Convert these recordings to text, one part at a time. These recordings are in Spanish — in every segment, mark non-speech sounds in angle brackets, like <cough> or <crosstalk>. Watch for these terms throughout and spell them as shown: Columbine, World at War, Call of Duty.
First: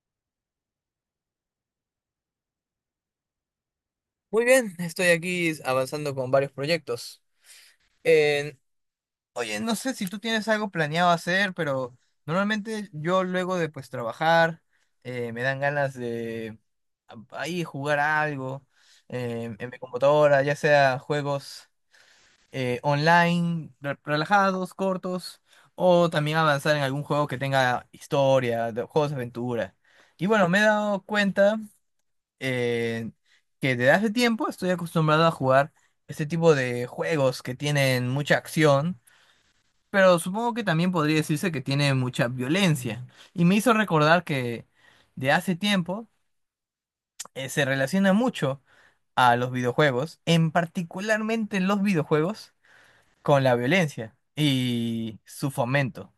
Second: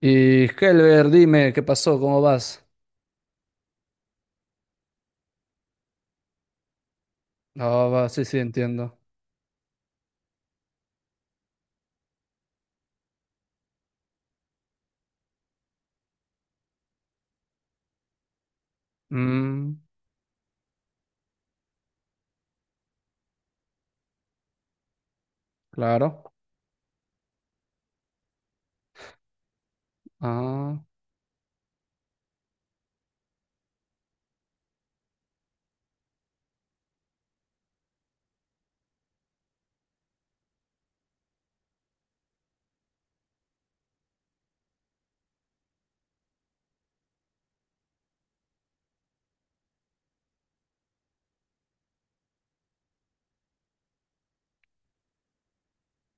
Y Helber, dime, ¿qué pasó? ¿Cómo vas? Muy bien, estoy aquí avanzando con varios proyectos. Ah, va, sí, sí, En- entiendo. Oye, no sé si tú tienes algo planeado hacer, pero normalmente yo luego de pues trabajar me dan ganas de ahí jugar algo en Mm, mi computadora, ya sea juegos online, relajados, cortos, o claro. también avanzar en algún juego que tenga historia, juegos de aventura. Y bueno, me he Ah, dado cuenta eh, que desde hace tiempo estoy acostumbrado a jugar este tipo de juegos que tienen mucha acción, pero supongo que también podría decirse que tiene mucha violencia. Y me hizo recordar que de hace tiempo se relaciona mucho a los videojuegos, en particularmente los videojuegos, con la violencia y su fomento.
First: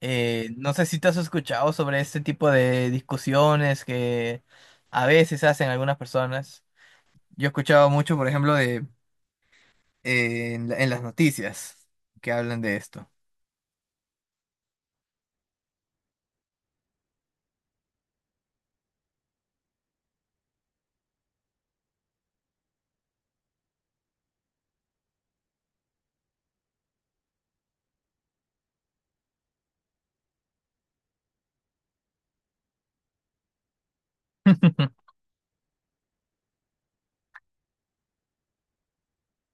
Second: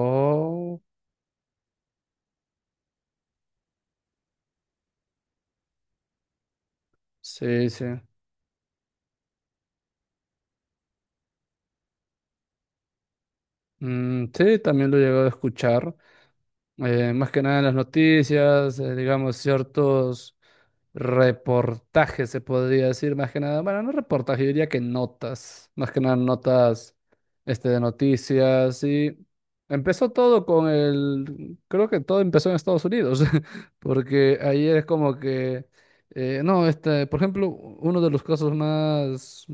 No sé si te has escuchado sobre este tipo de discusiones que a veces hacen algunas personas. Yo he sí, sí. escuchado mucho, por ejemplo, de en las noticias que hablan de esto. Mm, sí, también lo he llegado a escuchar. Más que nada en las noticias, digamos, ciertos reportajes, se podría decir, más que nada, bueno, no reportajes, yo diría que notas, más que nada notas de noticias, y empezó todo con el, creo que todo empezó en Estados Unidos, <laughs> porque ayer es <laughs> como que, no, por ejemplo, uno de los casos más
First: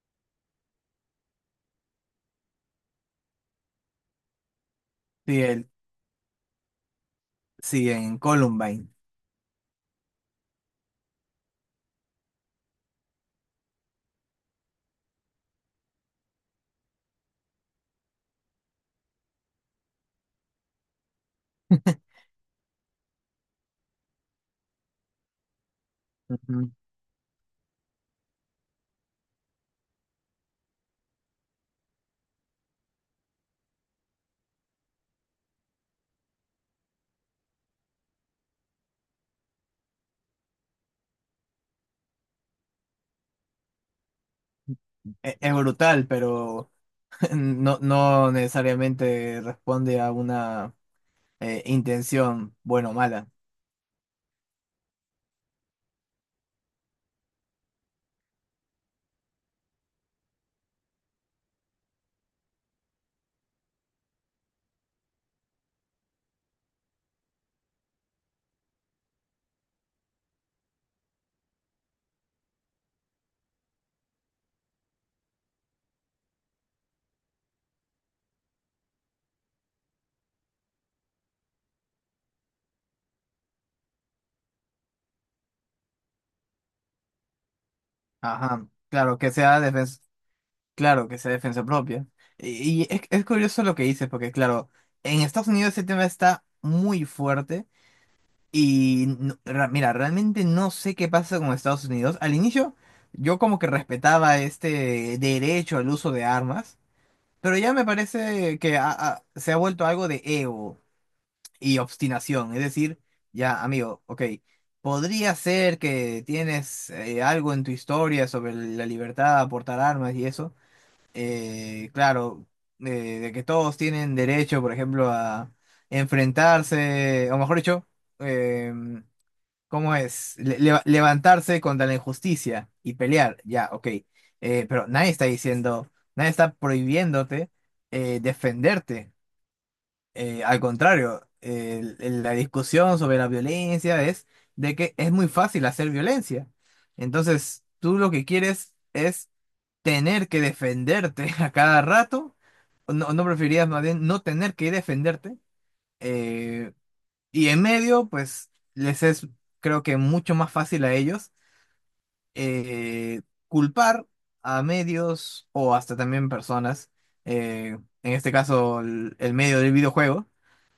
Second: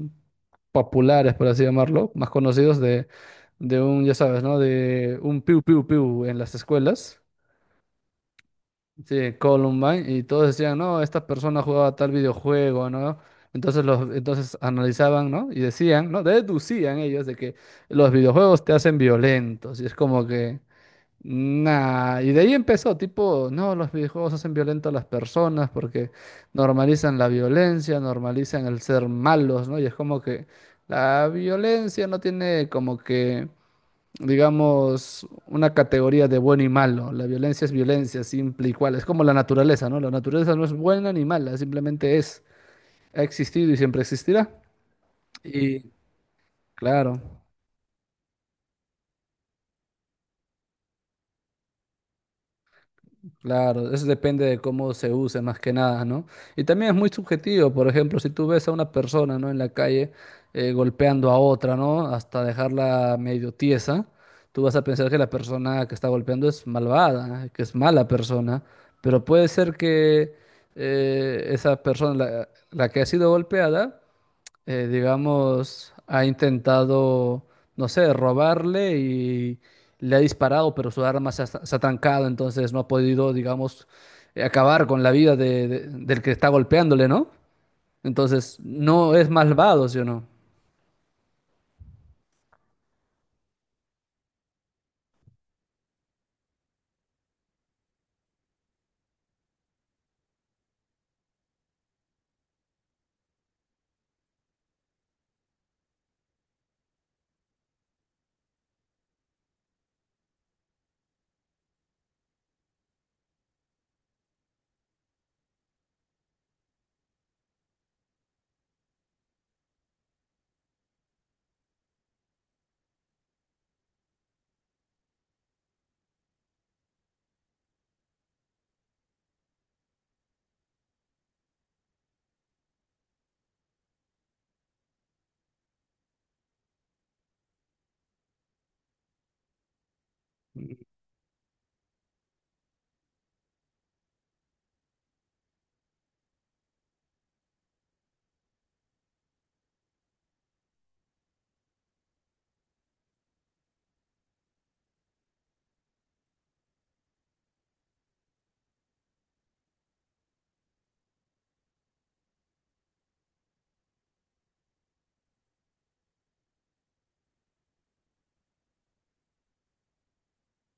populares, por así llamarlo, más conocidos de un, ya sabes, ¿no? De Sí, un piu piu piu en las escuelas. sí, en Columbine. Sí, Columbine, y todos decían, no, esta persona jugaba tal videojuego, ¿no? Entonces, entonces analizaban, ¿no? Y decían, ¿no? Deducían ellos de que los videojuegos te hacen violentos, y es como que, nah, y de ahí empezó, tipo, no, los videojuegos hacen violento a las personas porque Ujú. normalizan la violencia, normalizan el ser malos, ¿no? Y es como que la violencia no tiene como que, digamos, una categoría de bueno y malo. La violencia es violencia, simple y cual. Es como la naturaleza, ¿no? La naturaleza no es buena ni mala, simplemente es, ha existido y siempre existirá. Es Y brutal, pero claro, <laughs> no, no necesariamente responde a una intención buena o mala. claro, eso depende de cómo se use más que nada, ¿no? Y también es muy subjetivo, por ejemplo, si tú ves a una persona, ¿no?, en la calle golpeando a otra, ¿no?, hasta dejarla medio tiesa, tú vas a pensar que la persona que está golpeando es malvada, ¿eh?, que es mala persona, pero puede ser que esa persona, la que ha sido golpeada, digamos, ha intentado, no sé, robarle y le ha disparado, pero su arma se ha trancado, entonces no ha podido, digamos, acabar con la vida del que está golpeándole, ¿no? Entonces, Ajá. no Claro, es que sea malvado, ¿sí defensa, o no? claro, que sea defensa propia. Y es curioso lo que dices, porque claro, en Estados Unidos ese tema está muy fuerte. Y mira, realmente no sé qué pasa con Estados Unidos. Al inicio yo como que respetaba este derecho al uso de armas, pero ya me parece que se ha vuelto algo de ego y obstinación. Es decir, ya amigo, ok, podría ser que tienes algo en tu historia sobre la libertad a portar armas y eso. Claro, eh, de que todos tienen derecho, por ejemplo, a enfrentarse, o mejor dicho, em, ¿cómo es? Levantarse contra la injusticia y pelear, ya, ok. Pero nadie está diciendo, nadie está prohibiéndote defenderte. Al contrario, la discusión sobre la violencia es de que es muy fácil hacer violencia. Entonces, tú lo que quieres es tener que defenderte <laughs> a cada rato. ¿O no, no preferirías más bien no tener que defenderte? eh, y en medio, pues les es, creo que mucho más fácil a ellos eh, culpar a medios o hasta también personas, en este caso el medio del videojuego,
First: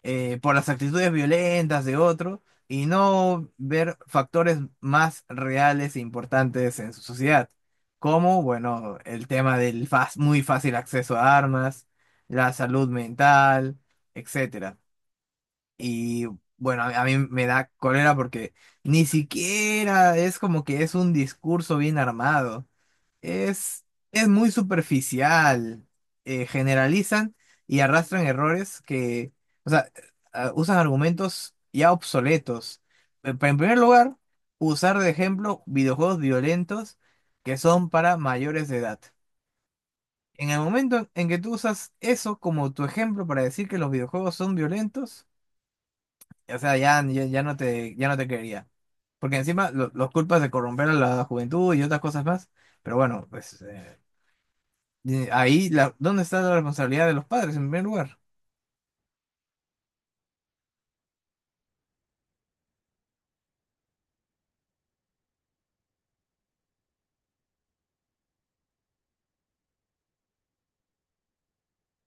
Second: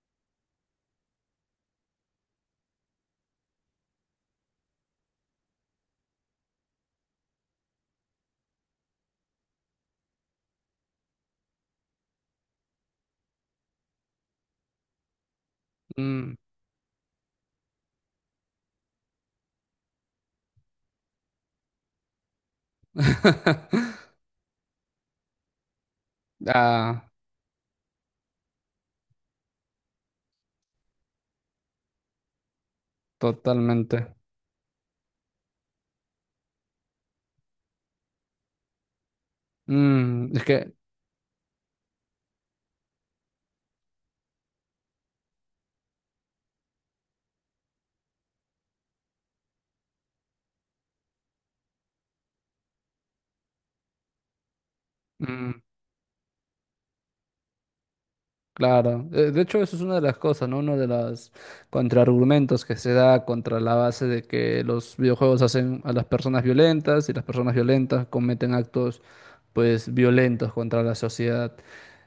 por las actitudes violentas de otro y no ver factores más reales e importantes en su sociedad, como, bueno, el tema del muy fácil acceso a armas, la salud mental, etc. Y Mm. bueno, a mí me da cólera porque ni siquiera es como que es un discurso bien armado. Es, <laughs> es muy superficial. Eh, Ah, generalizan y arrastran errores que, o sea, usan argumentos ya obsoletos. En primer totalmente. lugar, usar de ejemplo videojuegos violentos que son para mayores de edad. Mm, es En el que, momento en que tú usas eso como tu ejemplo para decir que los videojuegos son violentos, o sea, ya, ya, ya no te quería. Porque encima los culpas de corromper a la juventud y otras cosas más. Pero bueno, pues mm. ahí, ¿dónde está la responsabilidad de los padres en primer lugar? Claro. De hecho, eso es una de las cosas, ¿no? Uno de los contraargumentos que se da contra la base de que los videojuegos hacen a las personas violentas, y las personas violentas cometen actos, pues, violentos contra la sociedad.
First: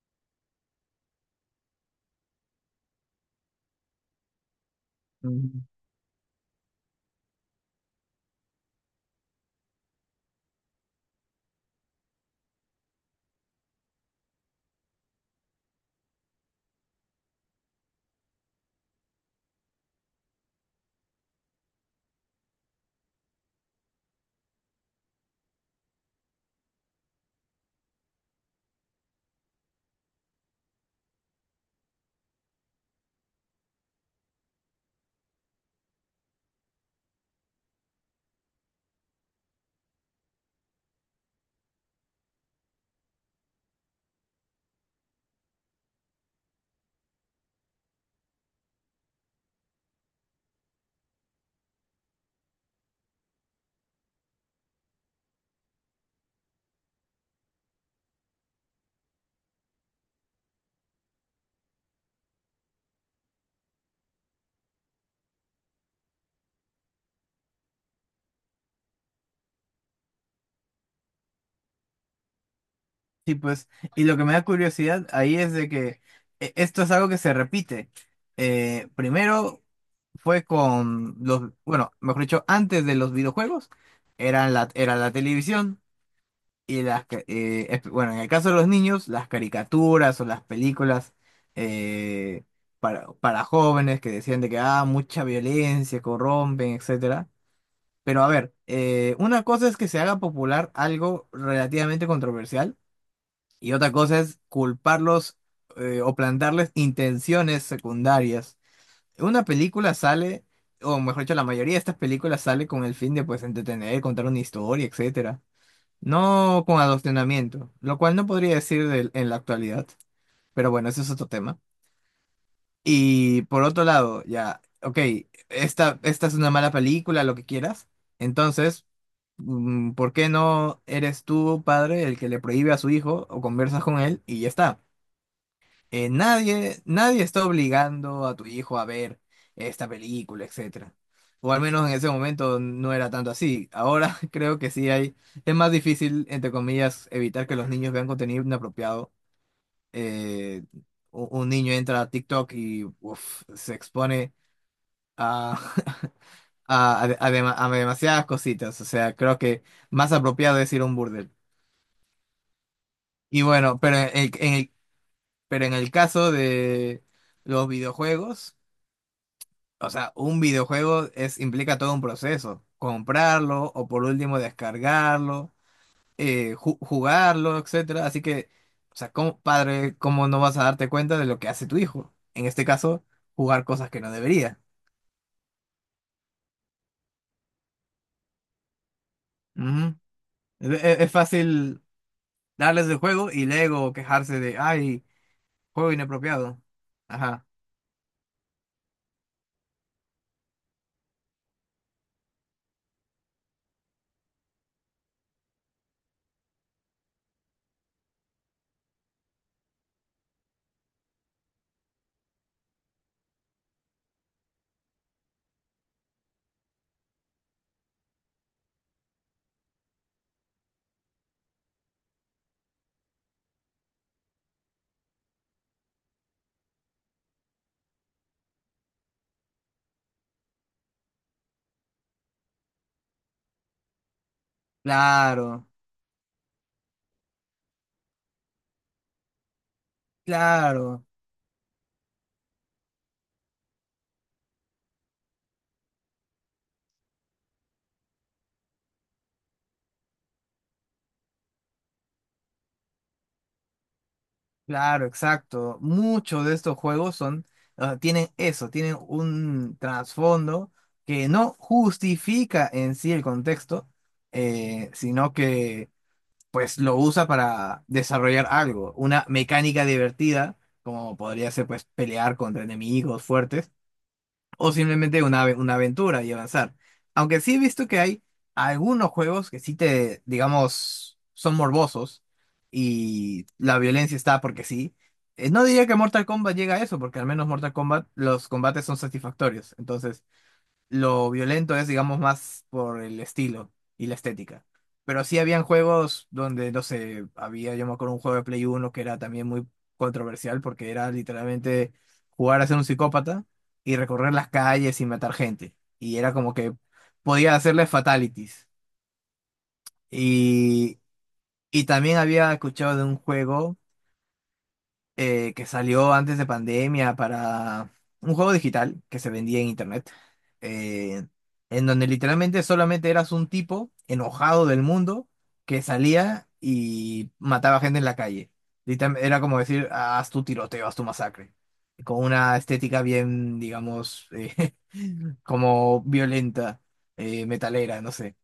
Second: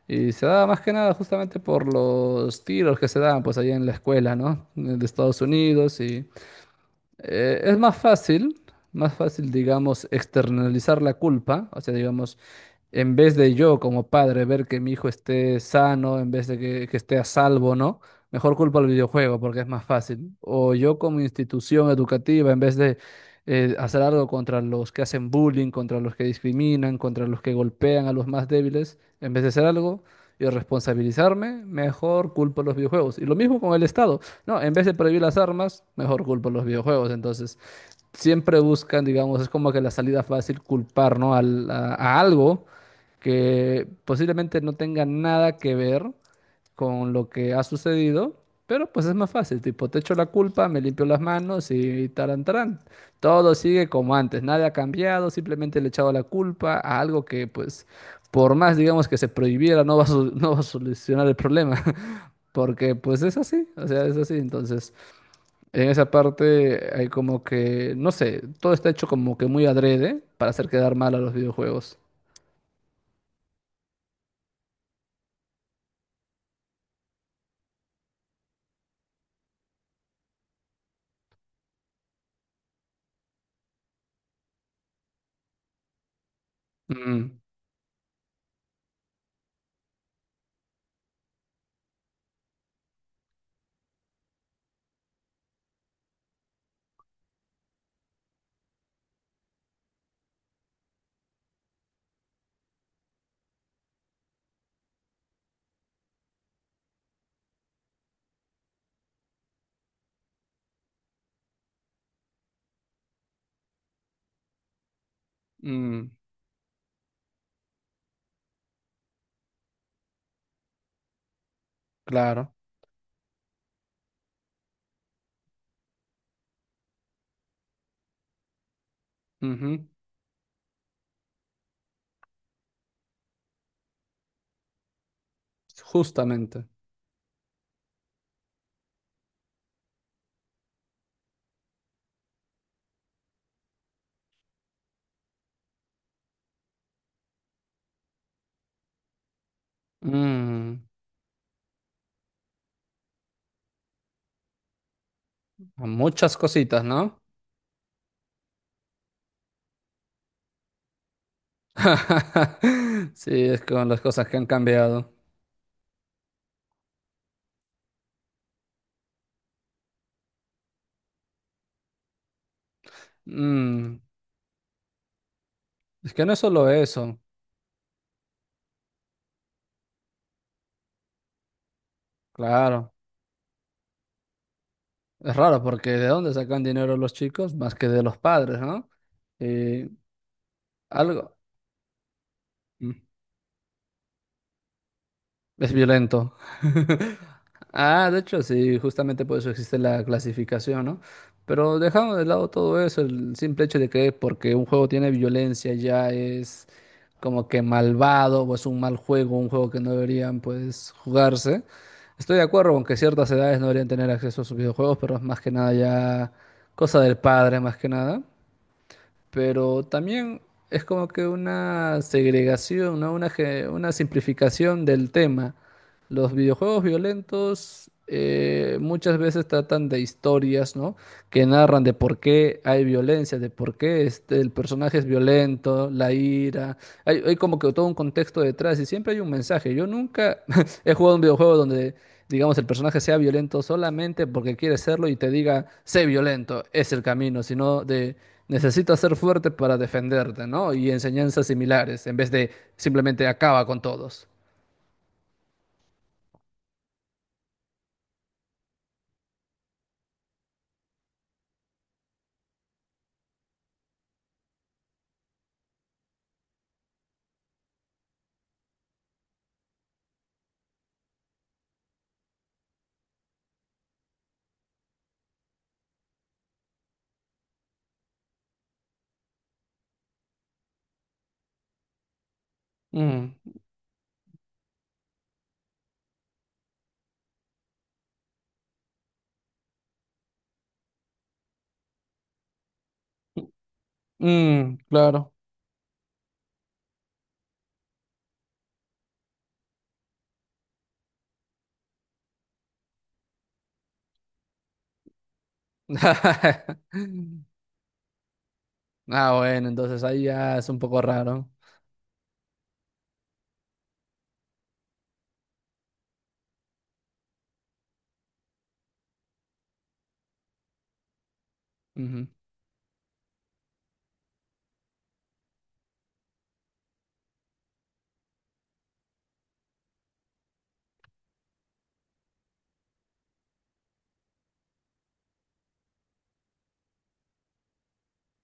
Y se da más que nada justamente por los tiros que se dan, pues, allá en la escuela, ¿no?, de Estados Ujú. Unidos. Y es más fácil, digamos, externalizar la culpa, o sea, digamos, en vez de yo como padre ver que mi hijo esté sano, en vez de que esté a salvo, ¿no? Mejor culpa al videojuego porque es más fácil. O yo como institución educativa, en vez de hacer algo contra los que hacen bullying, contra los que discriminan, contra los que golpean a los más débiles, en vez de hacer algo y responsabilizarme, mejor culpo a los videojuegos. Y lo mismo con el Estado. No, en vez de prohibir las armas, mejor culpa a los videojuegos. Entonces, siempre buscan, digamos, es como que la salida fácil: culpar, ¿no?, a algo que posiblemente no tenga nada que ver con lo que ha sucedido, pero pues es más fácil. Tipo, te echo la culpa, me limpio las manos y tarán, tarán. Todo sigue como antes, nada ha cambiado, simplemente le he echado la culpa a algo que, pues, por más, digamos, que se prohibiera, no va a, sol- <laughs> no va a solucionar el problema. <laughs> Porque pues es así, o sea, es así. Entonces, en esa parte hay como que, no sé, todo está hecho como que muy adrede para hacer quedar mal a los videojuegos. Sí, pues, y lo que me da curiosidad ahí es de que esto es algo que se repite. Primero fue con los, bueno, mejor dicho, antes de los videojuegos, era la televisión. Y las, ca- Mm, eh, es- bueno, en el caso de los niños, las caricaturas o las películas eh, para jóvenes que decían de que, ah, mucha violencia, corrompen, etcétera. Pero a ver, una cosa es que se haga popular algo relativamente controversial y otra cosa es culparlos, o plantarles intenciones secundarias. Una película sale, o mejor dicho, la mayoría de estas películas sale con el fin de, pues, entretener, contar una historia, etcétera, mm, no con adoctrinamiento, lo cual no podría decir en la actualidad, pero bueno, ese es otro tema. claro. Y por otro lado, ya, ok, esta es una mala película, lo que quieras, entonces, Ujú, ¿por qué no eres tú, padre, el que le prohíbe a su hijo o conversas con él y ya está? Eh, justamente. nadie, nadie está obligando a tu hijo a ver esta película, etcétera. O al menos en ese momento no era tanto así. Ahora <laughs> creo que sí hay, es más difícil, entre comillas, evitar que los niños vean contenido inapropiado. Eh, Mm, un niño entra a TikTok y uf, se expone a, muchas <laughs> cositas, a, de- ¿no? a dema- a demasiadas cositas. O sea, creo que más apropiado es ir a un burdel. <laughs> Sí, Y es bueno, con las cosas que han cambiado. pero en el caso de los videojuegos. O sea, un videojuego implica todo un proceso. Comprarlo o Mm, por último descargarlo, es que no es solo eso, jugarlo, etcétera. Así que, o sea, como padre, ¿cómo no vas a darte cuenta de lo que hace tu hijo? En este claro. caso, jugar cosas que no debería. Es raro porque, ¿de dónde sacan dinero los chicos? Más que de los padres, ¿no? Eh, Ujú. Es Algo. fácil darles el juego y luego quejarse de, ay, Es juego violento. inapropiado. <laughs> Ajá. Ah, de hecho, sí, justamente por eso existe la clasificación, ¿no? Pero dejando de lado todo eso, el simple hecho de que, porque un juego tiene violencia, ya es como que malvado o es un mal juego, un juego que no deberían pues jugarse. Estoy de acuerdo con que ciertas edades no deberían tener acceso a sus videojuegos, pero es más que nada ya cosa del padre, más que nada, pero también es como que una segregación, ¿no?, una simplificación del tema. Los videojuegos violentos, muchas veces tratan de historias, ¿no?, que narran de por qué hay violencia, de por qué el personaje es Claro, violento, la ira. Hay como que todo un contexto detrás, y siempre hay un mensaje. Yo nunca <laughs> he claro. jugado un videojuego donde, digamos, el personaje sea violento solamente porque quiere serlo y te diga: sé violento, es el camino, sino de necesitas ser fuerte para defenderte, ¿no?, y enseñanzas similares, en vez de simplemente acaba con todos. Claro, exacto. Muchos de estos juegos son, ah, tienen eso, tienen un trasfondo que no justifica en sí el contexto, sino que pues lo usa para desarrollar algo, una mecánica divertida, como podría ser pues pelear contra enemigos fuertes o simplemente una aventura y avanzar. Aunque sí he visto que hay algunos juegos que sí digamos, son morbosos Mm, y la violencia está porque sí. No diría que Mortal Kombat llega a eso, porque al menos Mortal Kombat los combates son satisfactorios. Entonces, lo violento es, digamos, más por el estilo y la estética. mm, Pero claro. sí habían juegos donde, no sé, había, yo me acuerdo, un juego de Play uno que era también muy controversial porque era literalmente jugar a ser un psicópata y recorrer las calles y matar gente. Y era como que <laughs> podía hacerle fatalities. Ah, bueno, entonces ahí ya es un poco Y, raro. y también había escuchado de un juego que salió antes de pandemia, para un juego digital que se vendía en internet, eh, en donde Ujú, literalmente solamente eras un tipo enojado del mundo que salía y mataba gente en la calle. Era como decir: "Ah, haz tu tiroteo, haz tu masacre", con una estética bien, digamos, <laughs> como violenta, metalera, no sé.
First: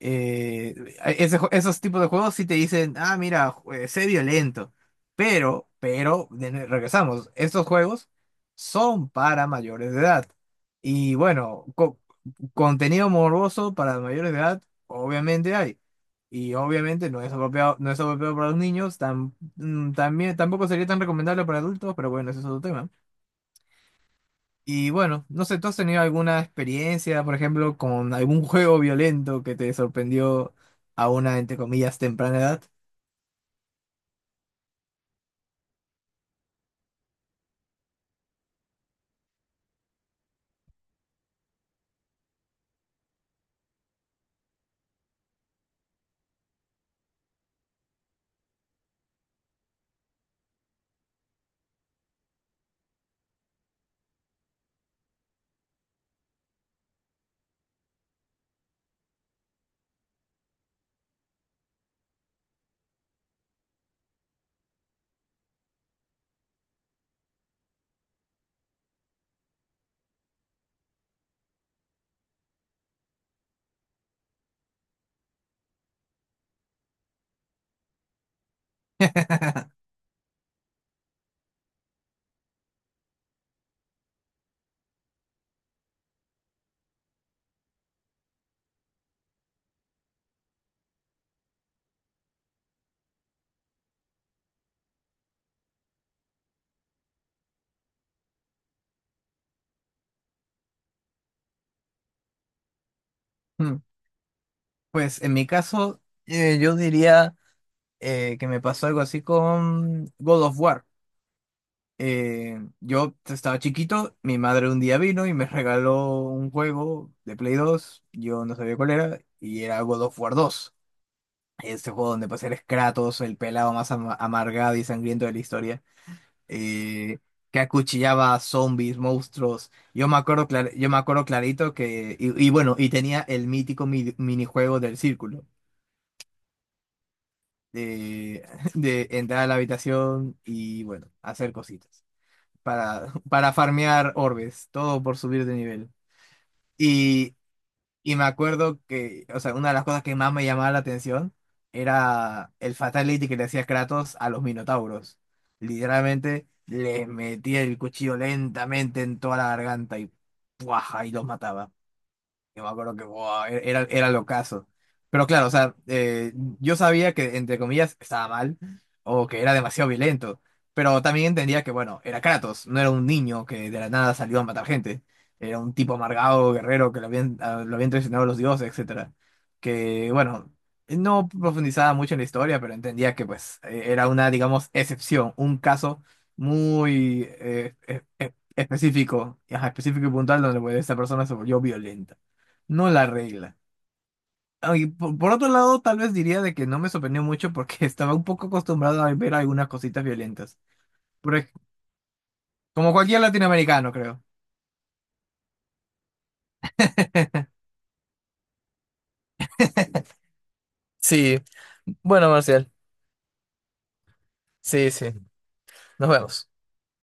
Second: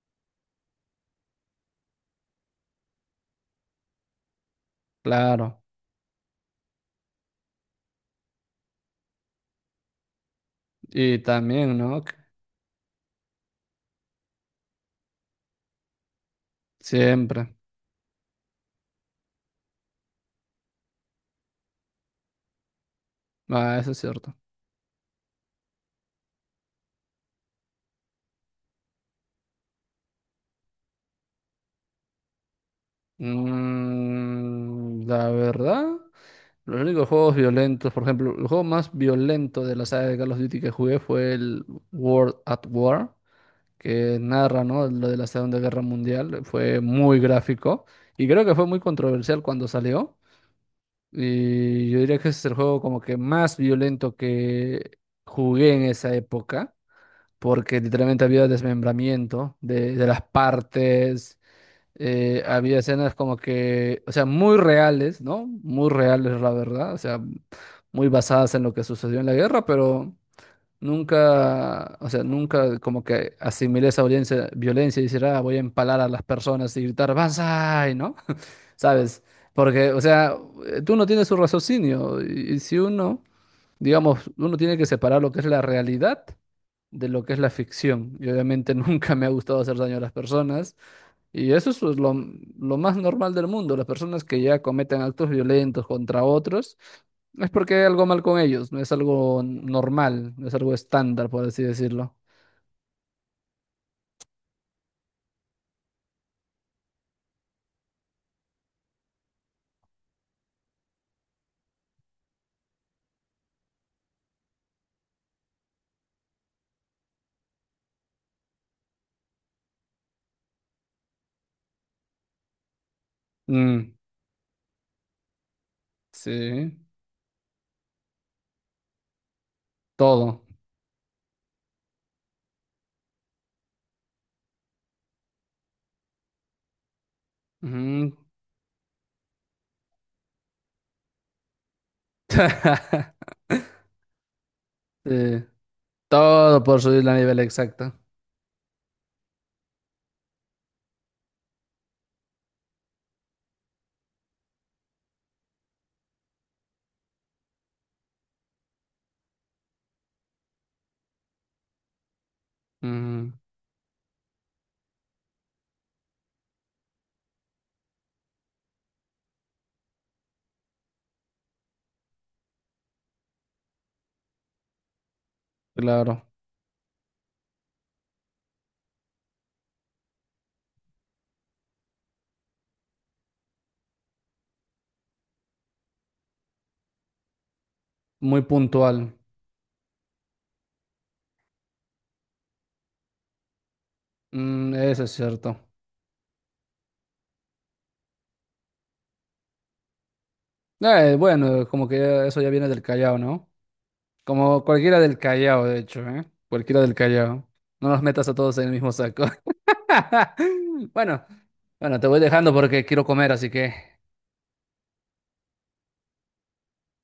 eh, Esos tipos de juegos sí te dicen, ah, mira, sé violento. claro. Pero, regresamos, estos juegos son para mayores de edad. Y Y bueno, también, ¿no?, que contenido morboso para mayores de edad, obviamente hay. Y obviamente no es siempre. apropiado, no es apropiado para los niños, tampoco sería tan recomendable para adultos, pero bueno, ese es otro tema. Ah, eso es cierto. Y bueno, no sé, ¿tú has tenido alguna experiencia, por ejemplo, con algún juego violento que te sorprendió a una, entre comillas, temprana edad? Mm, la verdad, los únicos juegos violentos, por ejemplo, el juego más violento de la saga de Call of Duty que jugué fue el World at War, que narra, ¿no?, lo de la Segunda Guerra Mundial. Fue muy gráfico, y creo que fue muy controversial cuando salió. Y yo diría que ese es el juego como que más violento que jugué en esa época, porque literalmente había desmembramiento de las partes, había escenas como que, o sea, muy reales, ¿no? Muy reales, la verdad, o sea, muy basadas en lo que sucedió en la guerra, pero. Nunca, o sea, nunca como que asimilé esa violencia, violencia, y decir, ah, voy a empalar a las personas y gritar, ¡Banzai! ¿No? <laughs> ¿Sabes? <laughs> Porque, o sea, tú no tienes su raciocinio, y si uno, digamos, uno tiene que separar lo que es la realidad de lo que es la ficción. Y obviamente <laughs> nunca me ha gustado hacer daño a las personas. Y eso es, pues, lo más normal del mundo. Las personas que ya cometen actos violentos contra otros, es porque hay algo mal con ellos, no es algo normal, no es algo estándar, por así decirlo. Hmm, Pues en mi caso, yo diría, que me pasó algo así con God of War. Yo estaba chiquito, mi madre un día vino y me regaló un juego de Play 2, yo no sabía cuál era, y era God of War 2. Este juego donde pasé el Kratos, el pelado más Mm, amargado y sangriento de la historia, sí, eh, que acuchillaba zombies, monstruos. Todo. Yo me acuerdo clarito que, y bueno, y tenía el mítico minijuego del círculo, Ujú. de, <laughs> de entrar a la habitación y bueno, hacer cositas <laughs> <laughs> para farmear orbes, todo por Sí, subir de nivel. todo por subir la nivel, exacto. Y me acuerdo que, o sea, una de las cosas que más me llamaba la atención era el fatality que le hacía Kratos a los Minotauros. Literalmente les metía el cuchillo lentamente en toda la garganta y ¡puaja! Y los mataba. Yo me acuerdo que Ujú, buah, era lo caso. Pero claro, o sea, yo sabía que, entre comillas, estaba mal o que era demasiado violento. Pero también entendía que, bueno, era Kratos, no era un niño que de la nada salió a matar gente. Era un tipo claro, amargado, guerrero, que lo habían traicionado los dioses, etcétera. Que, bueno, no profundizaba mucho en la historia, pero entendía que, pues, era una, digamos, excepción, un caso muy muy puntual. específico, ajá, específico y puntual donde, pues, esta persona se volvió violenta. No la regla. Mm, Ah, y eso es por otro cierto. lado, tal vez diría de que no me sorprendió mucho porque <laughs> estaba un poco acostumbrado a ver algunas cositas violentas. Por ej- Bueno, como que eso ya viene del Como Callao, cualquier ¿no? latinoamericano, creo. Como cualquiera del Callao, de hecho, ¿eh? Cualquiera del Callao. No los metas a todos en el mismo saco. <laughs> <laughs> Bueno, Sí. bueno, te voy Bueno, dejando Marcial. porque quiero comer, así que. Sí, sí. Nos vemos.